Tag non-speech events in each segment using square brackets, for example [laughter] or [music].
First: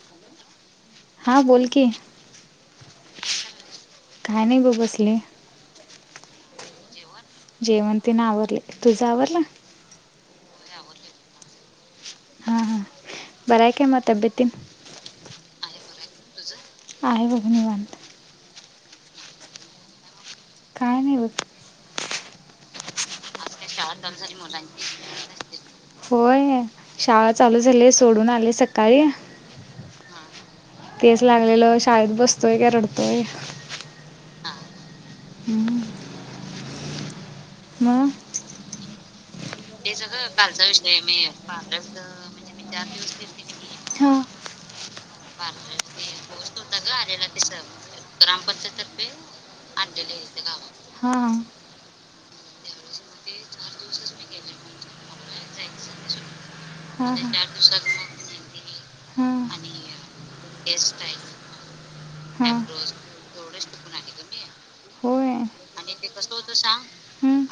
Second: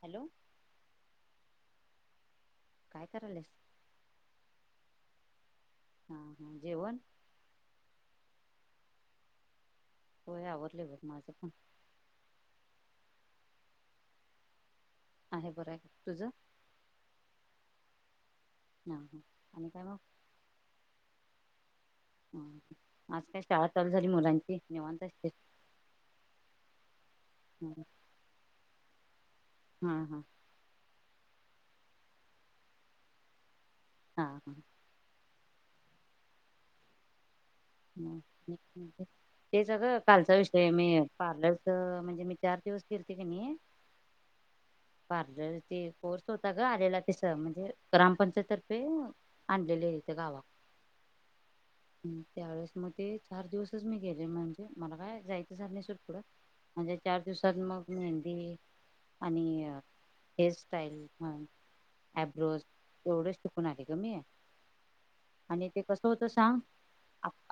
Hello? हां बोल की. काय करायल्यास? काही नाही ब बसले. हां हां जेवण? जेवण तेन आवरलंय तुझं आवरलं? होय आवरलंय बघ माझं पण. बरंय का म तब्येत तेन? हाय बरं आहे तुझं? आहे बघ निवांत. हां हां आणि काय मग? काय नाही बघ. हां हां आज काय शाळा चालू झाली मुलांची निवांत असशील? होय शाळा चालू झाली सोडून आली सकाळी. हा तेच लागलेलं शाळेत बसतोय काय रडतोय? हां हां. हम्म. मग [unintelligible] तेच अगं. कालचा विषय मी पार्लरचं म्हणजे मी चार दिवस गेलते क नाही, हां पार्लर ते कोर्स होता गं आलेला तसं म्हणजे ग्रामपंचायत तर्फे आणलेले इथं गावात हां हां हम्म त्यावेळेस म ते चार दिवसच मी गेले म्हण मला काय जाय झालं नाही सोड पुढं म्हणजे हां चार हां दिवसात मग मेहंदी हां आणि हेअरस्टाईल म्हण हां आयब्रोज एवढं चुकून आले ग मी होय आणि ते कसं होत सांग?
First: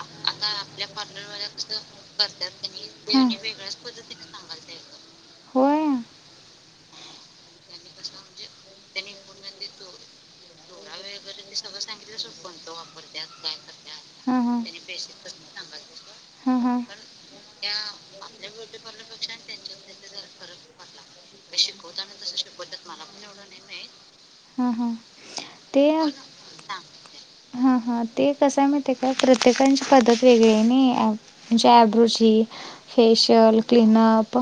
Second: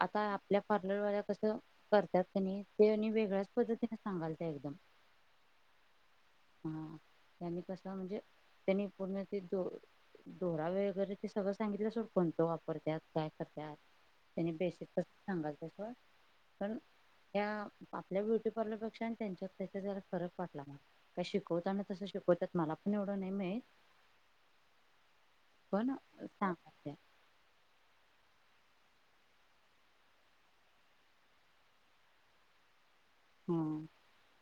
आता आपल्या पार्लरवाल्या कसं करत्यात कणी, तेनी हां वेगळ्याच पद्धतीने सांगालत्या एकदम. होय हा त्यांनी कसं म्हणजे? त्यांनी पूर्ण ते दो -दोरा वगैरे ते सगळं सांगितलं सोड कोणतं वापरत्यात काय करत्यात? हा त्यानी हा बेसिक कसं सांगालतीत बघ, हा पण हा त्या आपल्या ब्युटी पार्लरपेक्षा आणि त्यांच्यात त्याचा जरा फरक वाटला मला, का शिकवताना तसं शिकवतात, मला पण एवढं नाही माहित. [unintelligible] हा हा ते पण सांगाल त्या सांगते हा हा. ते कसं माहित आहे काय प्रत्येकाची पद्धत वेगळी हाय नी म्हणजे आयब्रोची. फेशयल हा क्लीन अप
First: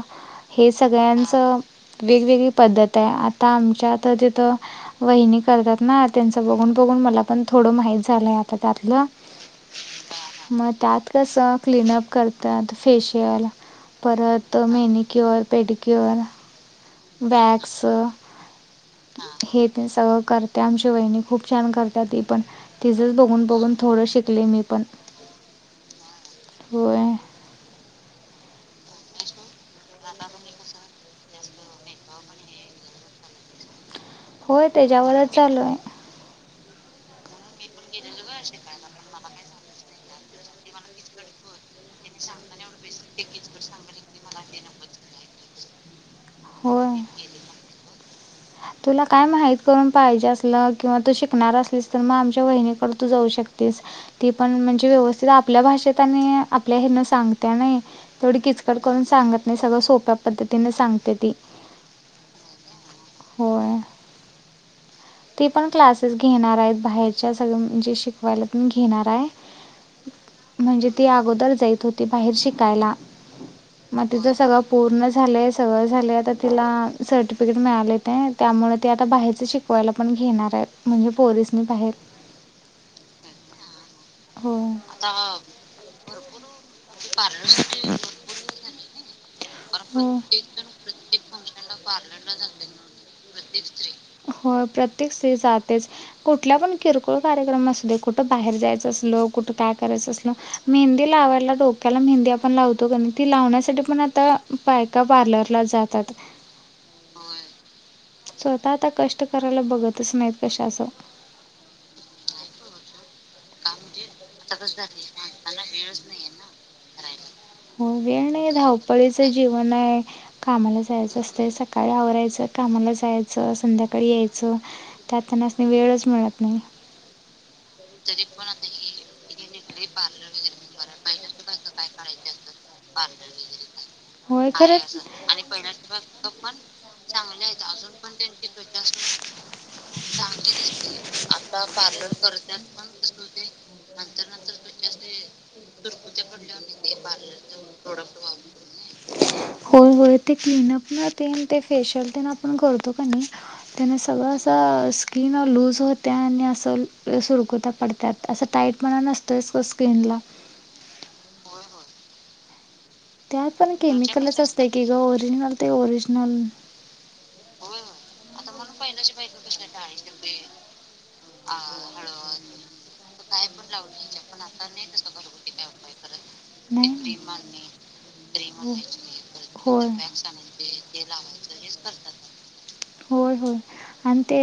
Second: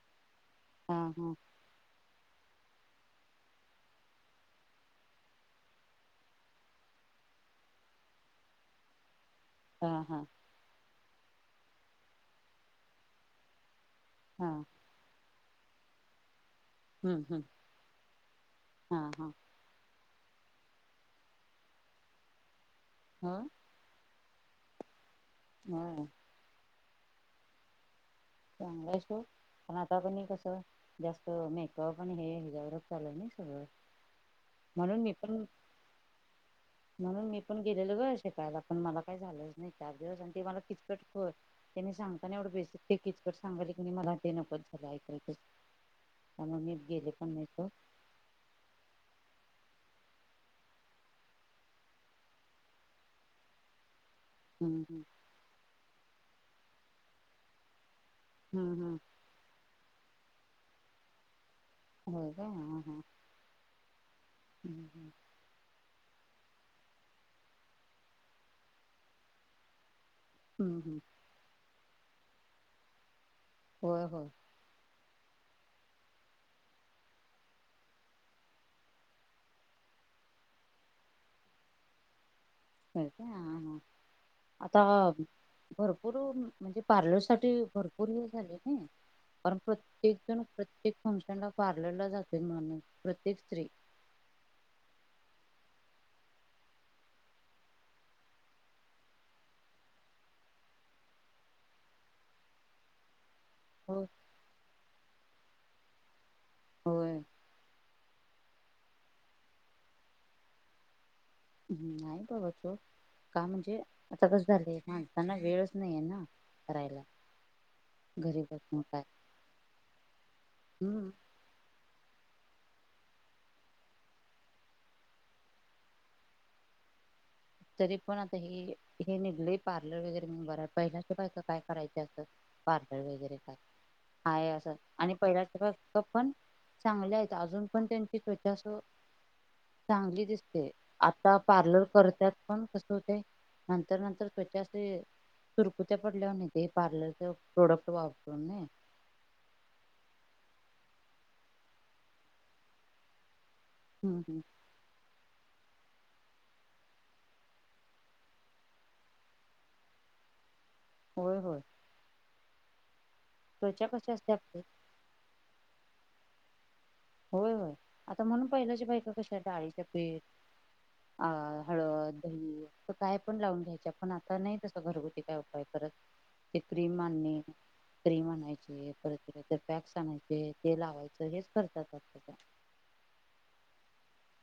हे हा हा सगळ्यांचं वेगवेगळी पद्धत आहे आता आमच्यात. तर तिथं वहिनी करत्यात ना त्यांचं बघून बघून मला पण थोडं माहीत झालं आहे आता त्यातलं. हा हा तसं क्लीनअप करत्यात फेशियल हा परत मॅनिक्युअर. पेडिक्युअर. हम्म हम्म बॅगस हा हा हे ते सगळं करत्या आमच्या वहिणी खूप छान करत्या ती पण. तिजच हो बघून बघून थोडं शिक शिकले मी पण. हा. होय. चांगला आहे तो पण आता पण कसं जास्त मेकअप पण हे हवरच चालूय ना सगळं होय म्हणून मी त्याच्यावरच पण चालूय म्हणून मी पण गेलेल ग शिकायला पण मला काही झालंच नाही चार दिवस आणि ते मला किचकट कर त्यांनी सांगताना एवढं बेसिक तेठी सांग क मला ते नकत झालं ऐकल त्यामुळे मी होय गेले पण्नासो तुला काय माहित करून पाहिजे असल किंवा तू शिकणार असलीस तर मग आमच्या वहिणीकडे तू जाऊ शकतेस ती पण हम्म म्हणजे हम्म व्यवस्थित आपल्या भाषेत आणि आपल्या हे ना सांगत नाही तेवढी किचकट हम्म हम्म करून सांगत नाही सगं सोप्या पधतीने सांगते ती हो का ह हा हम्म हम्म ते पण क्लासेस घेणार आहेत बाहेरच्या सगळ म्हणजे शिकवायला पण घेणार आहे हम्म म्हणजे हम्म ते अगोदर जायत होते ते बाहेर शिकायला होय मग होय तिचं सगळं पूर्णच सगळ झाले तिला सर्टिफिकेट मिळाले ते त्यामुळे ते आता बाहेरच शिक पवायला पण घेणार आहे म्हणजे पोरीसनी पाहेल अ का आ आता भरपूर, म्हणजे पार्लर साठी भरपूर हे झाले ना. कारण हो. प्रत्येक जण प्रत्येक फंक्शन ला पार्लरला जाते माणूस. प्रत्येक स्त्री. तेच. कुठल्या पण किरकोळ कार्यक्रम असू दे, कुठ बाहेर जायचं असल, कुठ काय करायचं असल. मेहंदी लावायला, डोक्याला मेहंदी आपण लावतो का नही ती लावण्या साठी पण हो आता पायका पार्लरला जातात. होय स्वतः आता कष्ट करायला बघतच नाहीत कश अस. [unintelligible] का म्हणजे आता कसे झाले, बायकांना वेळच नाहीे ना करायला. हो वेळ घरी नाही बसून काय धावपळीचं जीवन आहे. कामाला हम्म जायचं असतंय. सकाळी आवरायचं कामाला जायचं संध्याकाळी यायचं त्यात त्यांना अस वेळच मिळत नाही. तरी पण आता हे, हे निघले पार्लर वगैरे म बरं. पाहिला पा त्या बायका काय करायच तर पार्लर वगैरे काय होय असं, खरंच. आणि पहिल्या अस पण चांगले आहेत. अजून पण त्यांची त्वचा चांगली दिसते. आता पार्लर करत पण कस होते, नंतर नंतर अस सुरकुत्या पडल्यावानी होते. प्रोडक्ट वापरू नये. होय होय ते क्लीनअप न तेण ते फेशिल दे ना आपण करतो की नही, त्याना हम्म सगळा हम्म असा स्किन लूज होत्या आणि असं सुरकुत्या पडत्या असं टाईट पणा नसतच स्किनला. होय होय. त्यात पण त्वचा कशी असते केमिकलच आपली असतंय की ग ओरिजिनल ते ओरिजनल. [unintelligible] होय होय. आता म्हणून पहिल्याच्या बायका कशा डाळीच्या पीठ अ हळद दही तर असं काय पण लावून घ्यायचे. पण आता नाही तस घरगुती काय उपाय करत. ते क्रीम नाही आणणे क्रीम आणायचे परत होय वॅक्स आणायचं ते लावायचं हेच करतात. आता होय होय. आणि ते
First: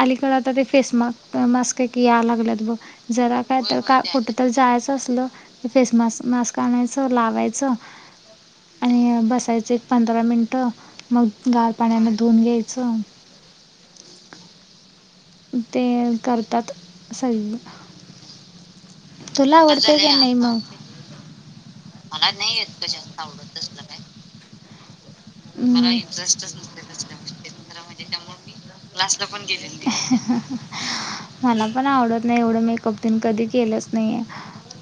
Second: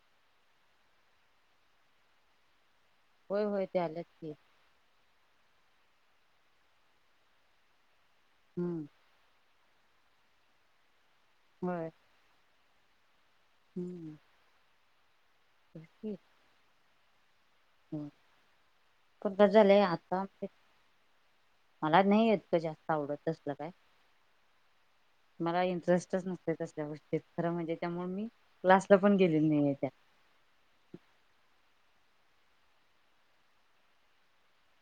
अलीकडे आता ते फेस माक मास्क की या लागलेत बघ. जरा होय काय होय ते त का आल्यात कुठ की तर जायचं असलं फेस मास्क मास्क आणायचं लावायचं हम्म आणि बसायच पंधरा मिनटं. मग गार होय पाण्यान धऊून घ्यायच [unintelligible] [inaudible] ते तेच की. करतात. [unintelligible] [inaudible] तुला झालंय आवडते का आता नाइ मग मला नाही येत त जास्त आवडत असलं काय? मला इंटरेस्टच नसते तसल्या गोष्टीत खरं म्हणजे त्यामुळे मी क्लासला पण गेलेली नाहीये त्या [unintelligible] एवढं मेकअप ते कधी केलंच नाहीये.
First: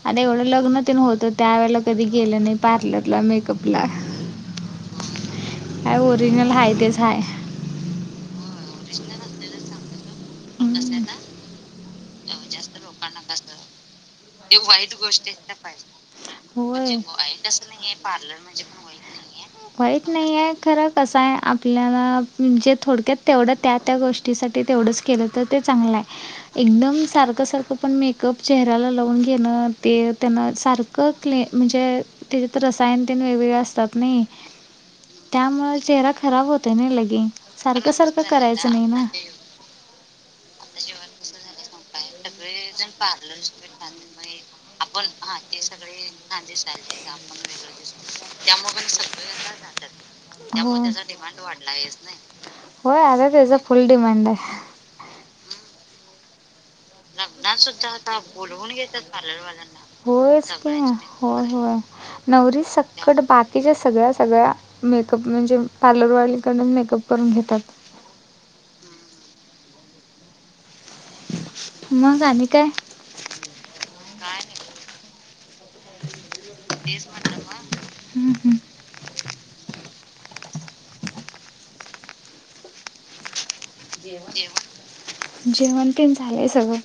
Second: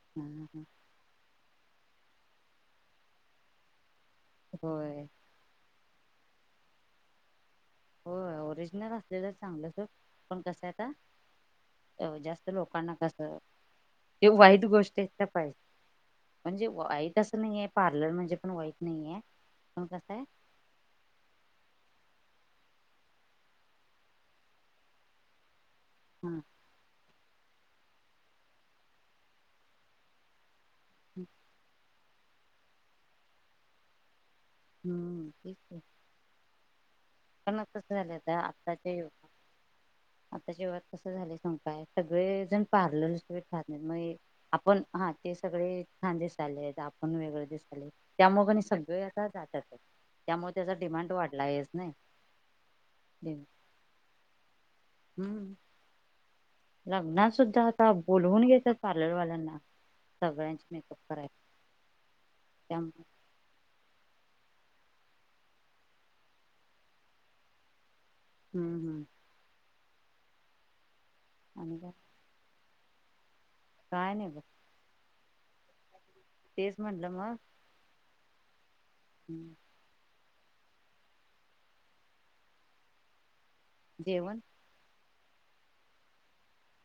आता एवढं लग्न तिन होतं त्यावेेला कधी गेलं नाही पार्लरला मेकअपला. [inaudible] काय ओरिजनल हाय तेच हाय. ओरिजनल असलेलं चांगलं तर हम्म. [unintelligible] वाईट गोष्ट म्हणजे होय वाईट असं नाहीये नाही पार्लर प्लर म्हणजे पण वाईट म्हणजेण नाहीये पण वाईट कसं नाही आहे खरं कसं आहे आपल्याला म्हणजे थोडक्यात तेवढं त्या गोष्टीसाठी तेवढंच केलं तर ते चांगला हा आहे एकदम सारखं पण मेकअप चेहराला. लावून घेणार त्यांना सारखं. ककली म्हणजे त्याच्या तर रसायनतेन वेगवेगळे असतात नाही. हम्म तेच त्यामुळे की चेहरा खराब होता. त्याग पण कस झालं आता आत्ताच्या युगात हो आताच्या युगात कस झाले संकाय. सगळे जण पार्लर आपण हा ते सगळे खदीेण वेगळ दिसत त्यामुळे पण सगळे जातात त्यामुळे त्याचा डिमांड वाढला हेच नाही. हो आता त्याचा फुल डिमांड आहे. हम्म लग्ना सुद्धा आता बोलून घेतात पार्लर वाल्यांनाहोयच सगळ्यांचे प मेकअप करायला होय होय नवरी त्यामुळे सकट बाकीच्या सगळ्या सगळ्या मेकअप म्हणजे पार्लरवालीकडच मेकअप करून घेतात. हम्म हम्म. आणि का मग काण काय? काय नाही ग. तेच म्हणलं मग हम् हम्. हम्म. जेव जेवण जेव जेवण पण झालंय सगळं..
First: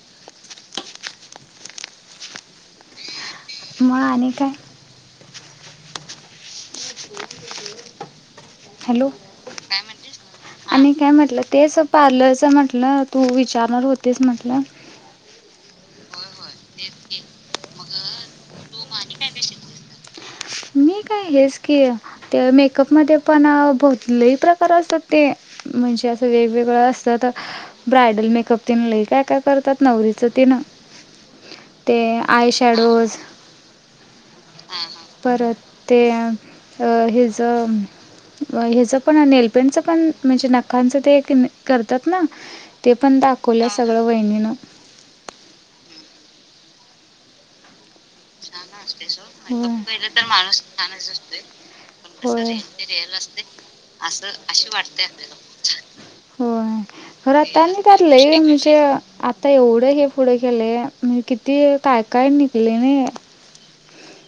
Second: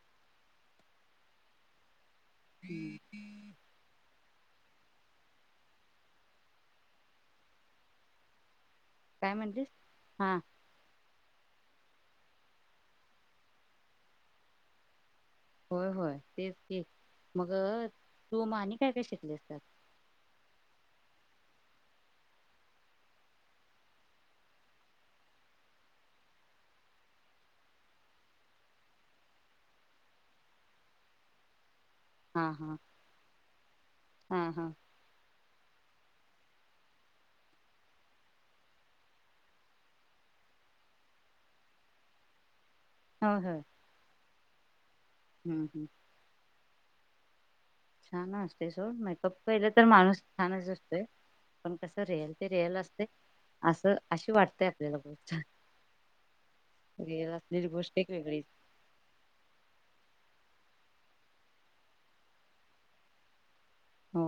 हम्म म आणि काय.. हॅलो. काय म्हणलीस हा.. आणि काय म्हटलं तेच पार्लरच म्हटलं तू विचारणार होतेस म्हंटलं. होय होय तेच ते मग तू मा आणि काय काय शिकले असतात. मी काय हेच की ते मेकअप मध्ये पण भोतलेही प्रकार असतात ते म्हणजे असं वेगवेगळं असतात ब्रायडल मेकअप तेन लय काय काय करतात नवरीच तिन. ते हा आय हा शॅडोज हा हा परत ते अ हच हच पण नेलपेंटच पण म्हणजे नखांच ते करतात ना.. ते पण होय होय दाखवले सगळं वहिणीनं.. [unintelligible] हम्म हम्म छान दिसतोय. सोड मेकअप केलं तर माणूस छानच दिसतो. होय पण कस रिअल ते रिअल असते असं अशी वाटतेय आपल्याला होय ब असलेली रिअल गोष्ट एक असलेली वेगळीच गोष्ट एक वेगळीच केले म्हणजे किती काय काय निघले ना. हो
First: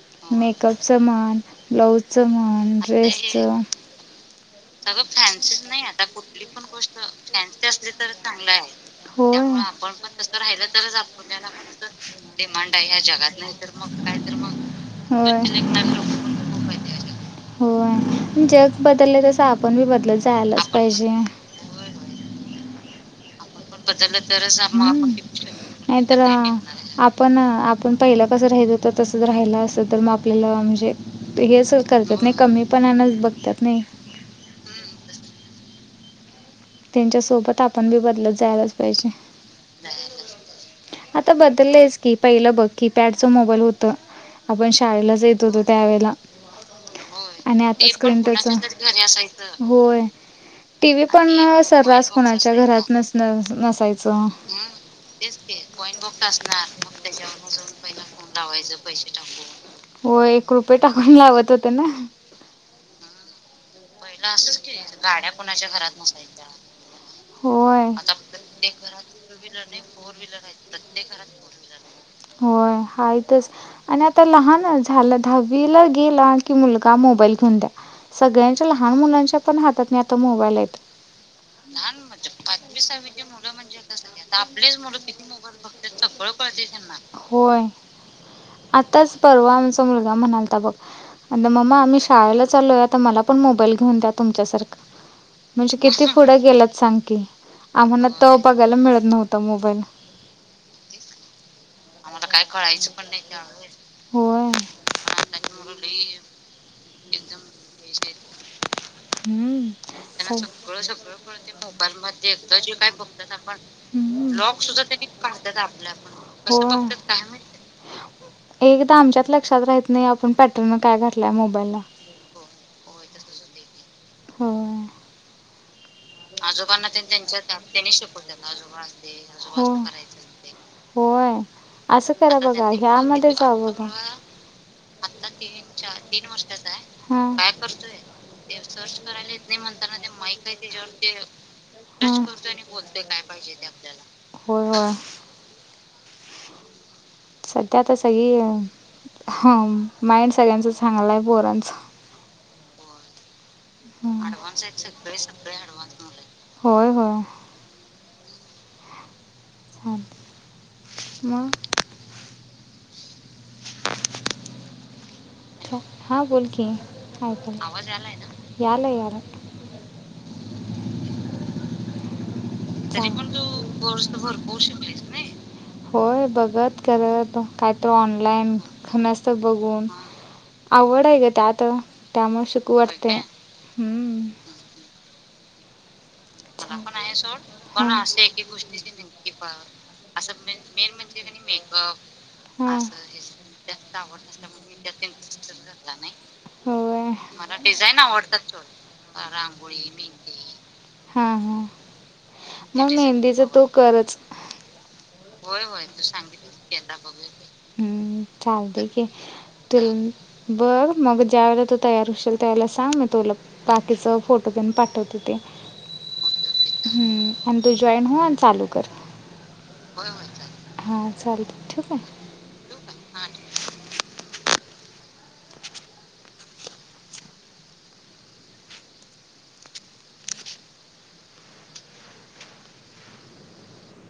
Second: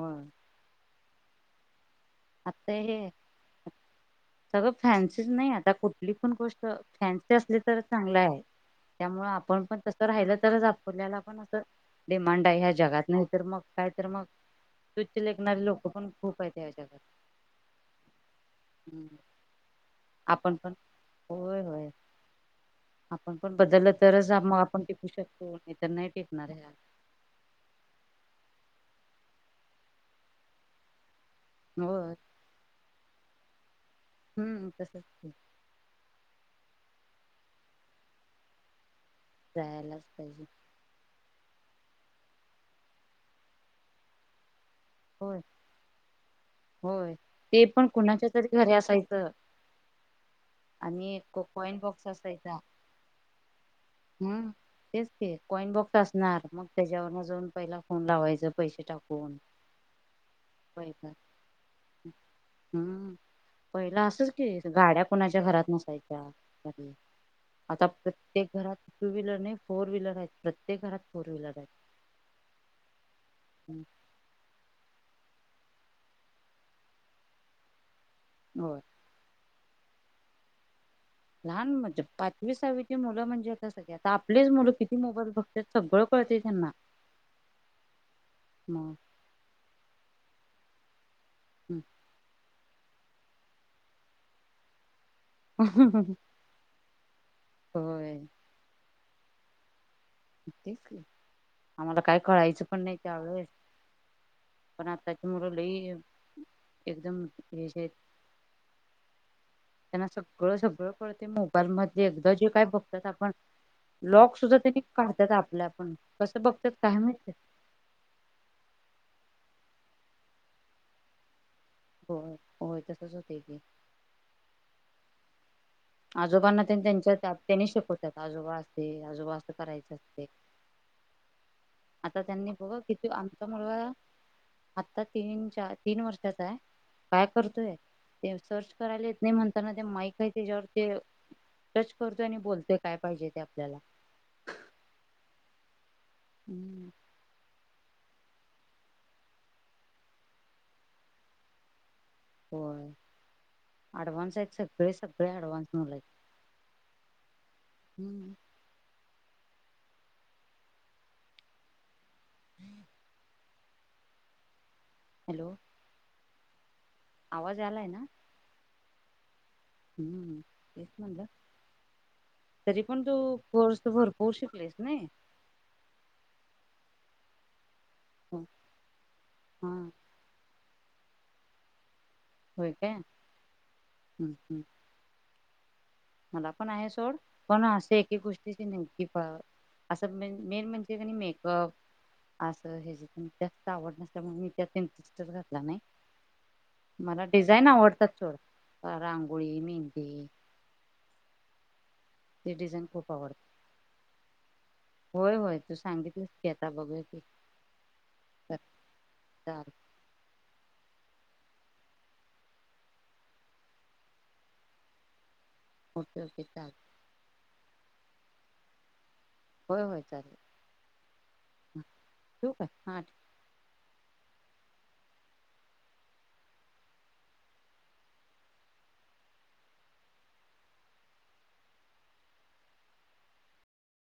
समान ब्लाऊज आता हे ड्रेसच सगळं फॅन्सीच नाही आता कुठली पण गोष्ट फॅन्सी असली तर चांगलं आहे. त्यामुळ होय. आपण पण तसं राहिलं तरच आपुल्याला पण असं डिमांड आहे ह्या जगात नाही तर मग काय तर मग तुच्छ लेखणारे लोक पण खूप आहेत ह्या जगात हो जग हम्म. बदललंय आपण बी बदलत आपण जायलाच पण पाहिजे. होय होय आपण पण बदललं तरच आप- मग आपण टिकू शकतो नाही तर नाही नाहीतर टिकणार ह्या आपण आपण पहिलं कसं राहित होत तस. राहिला असेल तर मग आपल्याला म्हणजे हे स होय करतात नाही कमीपणान. बघतात नाही. हम्म तसच. त्यांच्या सोबत आपण बी बदलत जायलाच पाहिजे. राहालाच पाहिजे. आता बदललयच की पहिलं बघ कीपॅडच मोबाईल होत. आपण शाळेला होय जात होतो त्या वेळेला होय ते आणि पण आताच कुणाच्या तरी त्या घरी असायचं होय टीव्ही आणि पण कॉइन बॉक्स सर्रास असायचा कोणाच्या घरात नसायचं. हम्म तेच ते कॉइन होय बॉक्स असणार मग त्याच्यावरन जाऊन पहिला फोन लावायच पैसे टाकून होत पहिला होतं ना. हम्म पहिला असंच की गाड्या कोणाच्या घरात नसायच्या घरी आता प्रत्येक घरात टू व्हीलर नाही फोर व्हीलर आहेत प्रत्येक घरात फोर व्हीलर आहेत होय हायतच हम्म, आणि आत्ता लहान झालं. दहावी गेला की मुलगा मोबाईल घेऊन द्या सगळ. होय लहान मुलांच्या आनी आता मोबाईल आहेत. लहान म्हणजे पाचवी सहावीची सहावी ची मुलं आता म्हणजे सगळे आता आत्ता आपलेच आपलीच मुलं किती मोबाईल बघतात बघत्यात सगळं सगळ कळते कळतय त्यांना होय. मग आताच परवा आमचा मुलगा म्हणाल. त बघ म मम्मा मी शाळेला चालो आत्ता मला प पण मोबाईल घेऊन द्या तुमच्यासारखं. म्हणजे किती पुढं गेल्यात सांग. ओके. आम्हाना होय तव बघायला मिळत. नवता मोबाईल. आम्हाला काय कळायचं पण नाही त्यावेळेस होय पण आताची मुल लय एकदम हेजी हायत हम् सगळ सगळ कळतय मोबाईल मध्ये जे काय बघतात आपण लॉक सुद्धानी तेनि काढतात आपल आपण हो कस काढत्यात काय माहिती ए आमच्याच लक्षात राहत नाही आपण पॅटर्न काय घातलंय मोबाईल ला हो होय तसच होतय की होय आजोबांना त्यांच्या त्या त्यांनी शिकवतात आजोबा असते आजोबा असत करायच असते होय. असं आता करा त्यांनी बघा बघ कितीू ह्यामध्ये आमचा जा बघा मुलगा आत्ता तीन चार तीन वर्षाचा आहे काय हां हां. करतोय ते सर्च करायला येत नाही म्हणताना ते माईक आहे त्याच्यावर टच करतोय आणि बोलतोय काय पाहिजे ते आपल्याला होय हम्म तरीओ हम माइंड सगळ्यांचं चांगलं आहे पोरांचं होय ऍडव्हान्स आहेत सगळे सगळे ऍडव्हान्स मुलं आहेत. होय होय हम्म. हा मग हॅलो हा बोल ओके आवाज यालाय ना? यालाय याल हम्म तेच म्हणलं तरी पण तू कोर्स भरपूर शिकलियेस नाय होय बघत करत काय तो हो. ऑनलाईन खमस्त हा बघून आवड आहे ग त्यात त्यामुळे होय शिकव काय वाटतंय हम्म हम्म मला पण आहे सोड पण असं एक एक गोष्टीची नेमकी प असं मेन मेन म्हणजे कणी मेकअप असं ह्याची पण हम्म जास्त आवड नसल्यामुळे मी त्यात इंटरेस्टच घातला नाही. मला डिझाईन आवडतात सोड रांगोळी, मेहंदी होय. हा हा. ते डिझाईन मग खूप आवडतात. मेहंदीचा तो करच होय होय तू सांगितलंस की आता बघूया की चालतंय की चाल मग ज्या वेळेला तो तयार होशेल त्यावेळेला सांग मी तुला बाकीचं फोटो पण पाठवते ते ओके ओके चालेल हम्म आणि तू जॉईन हो चालू कर होय होय हा चालते हा, ठीक आहे. ठेवू काय हा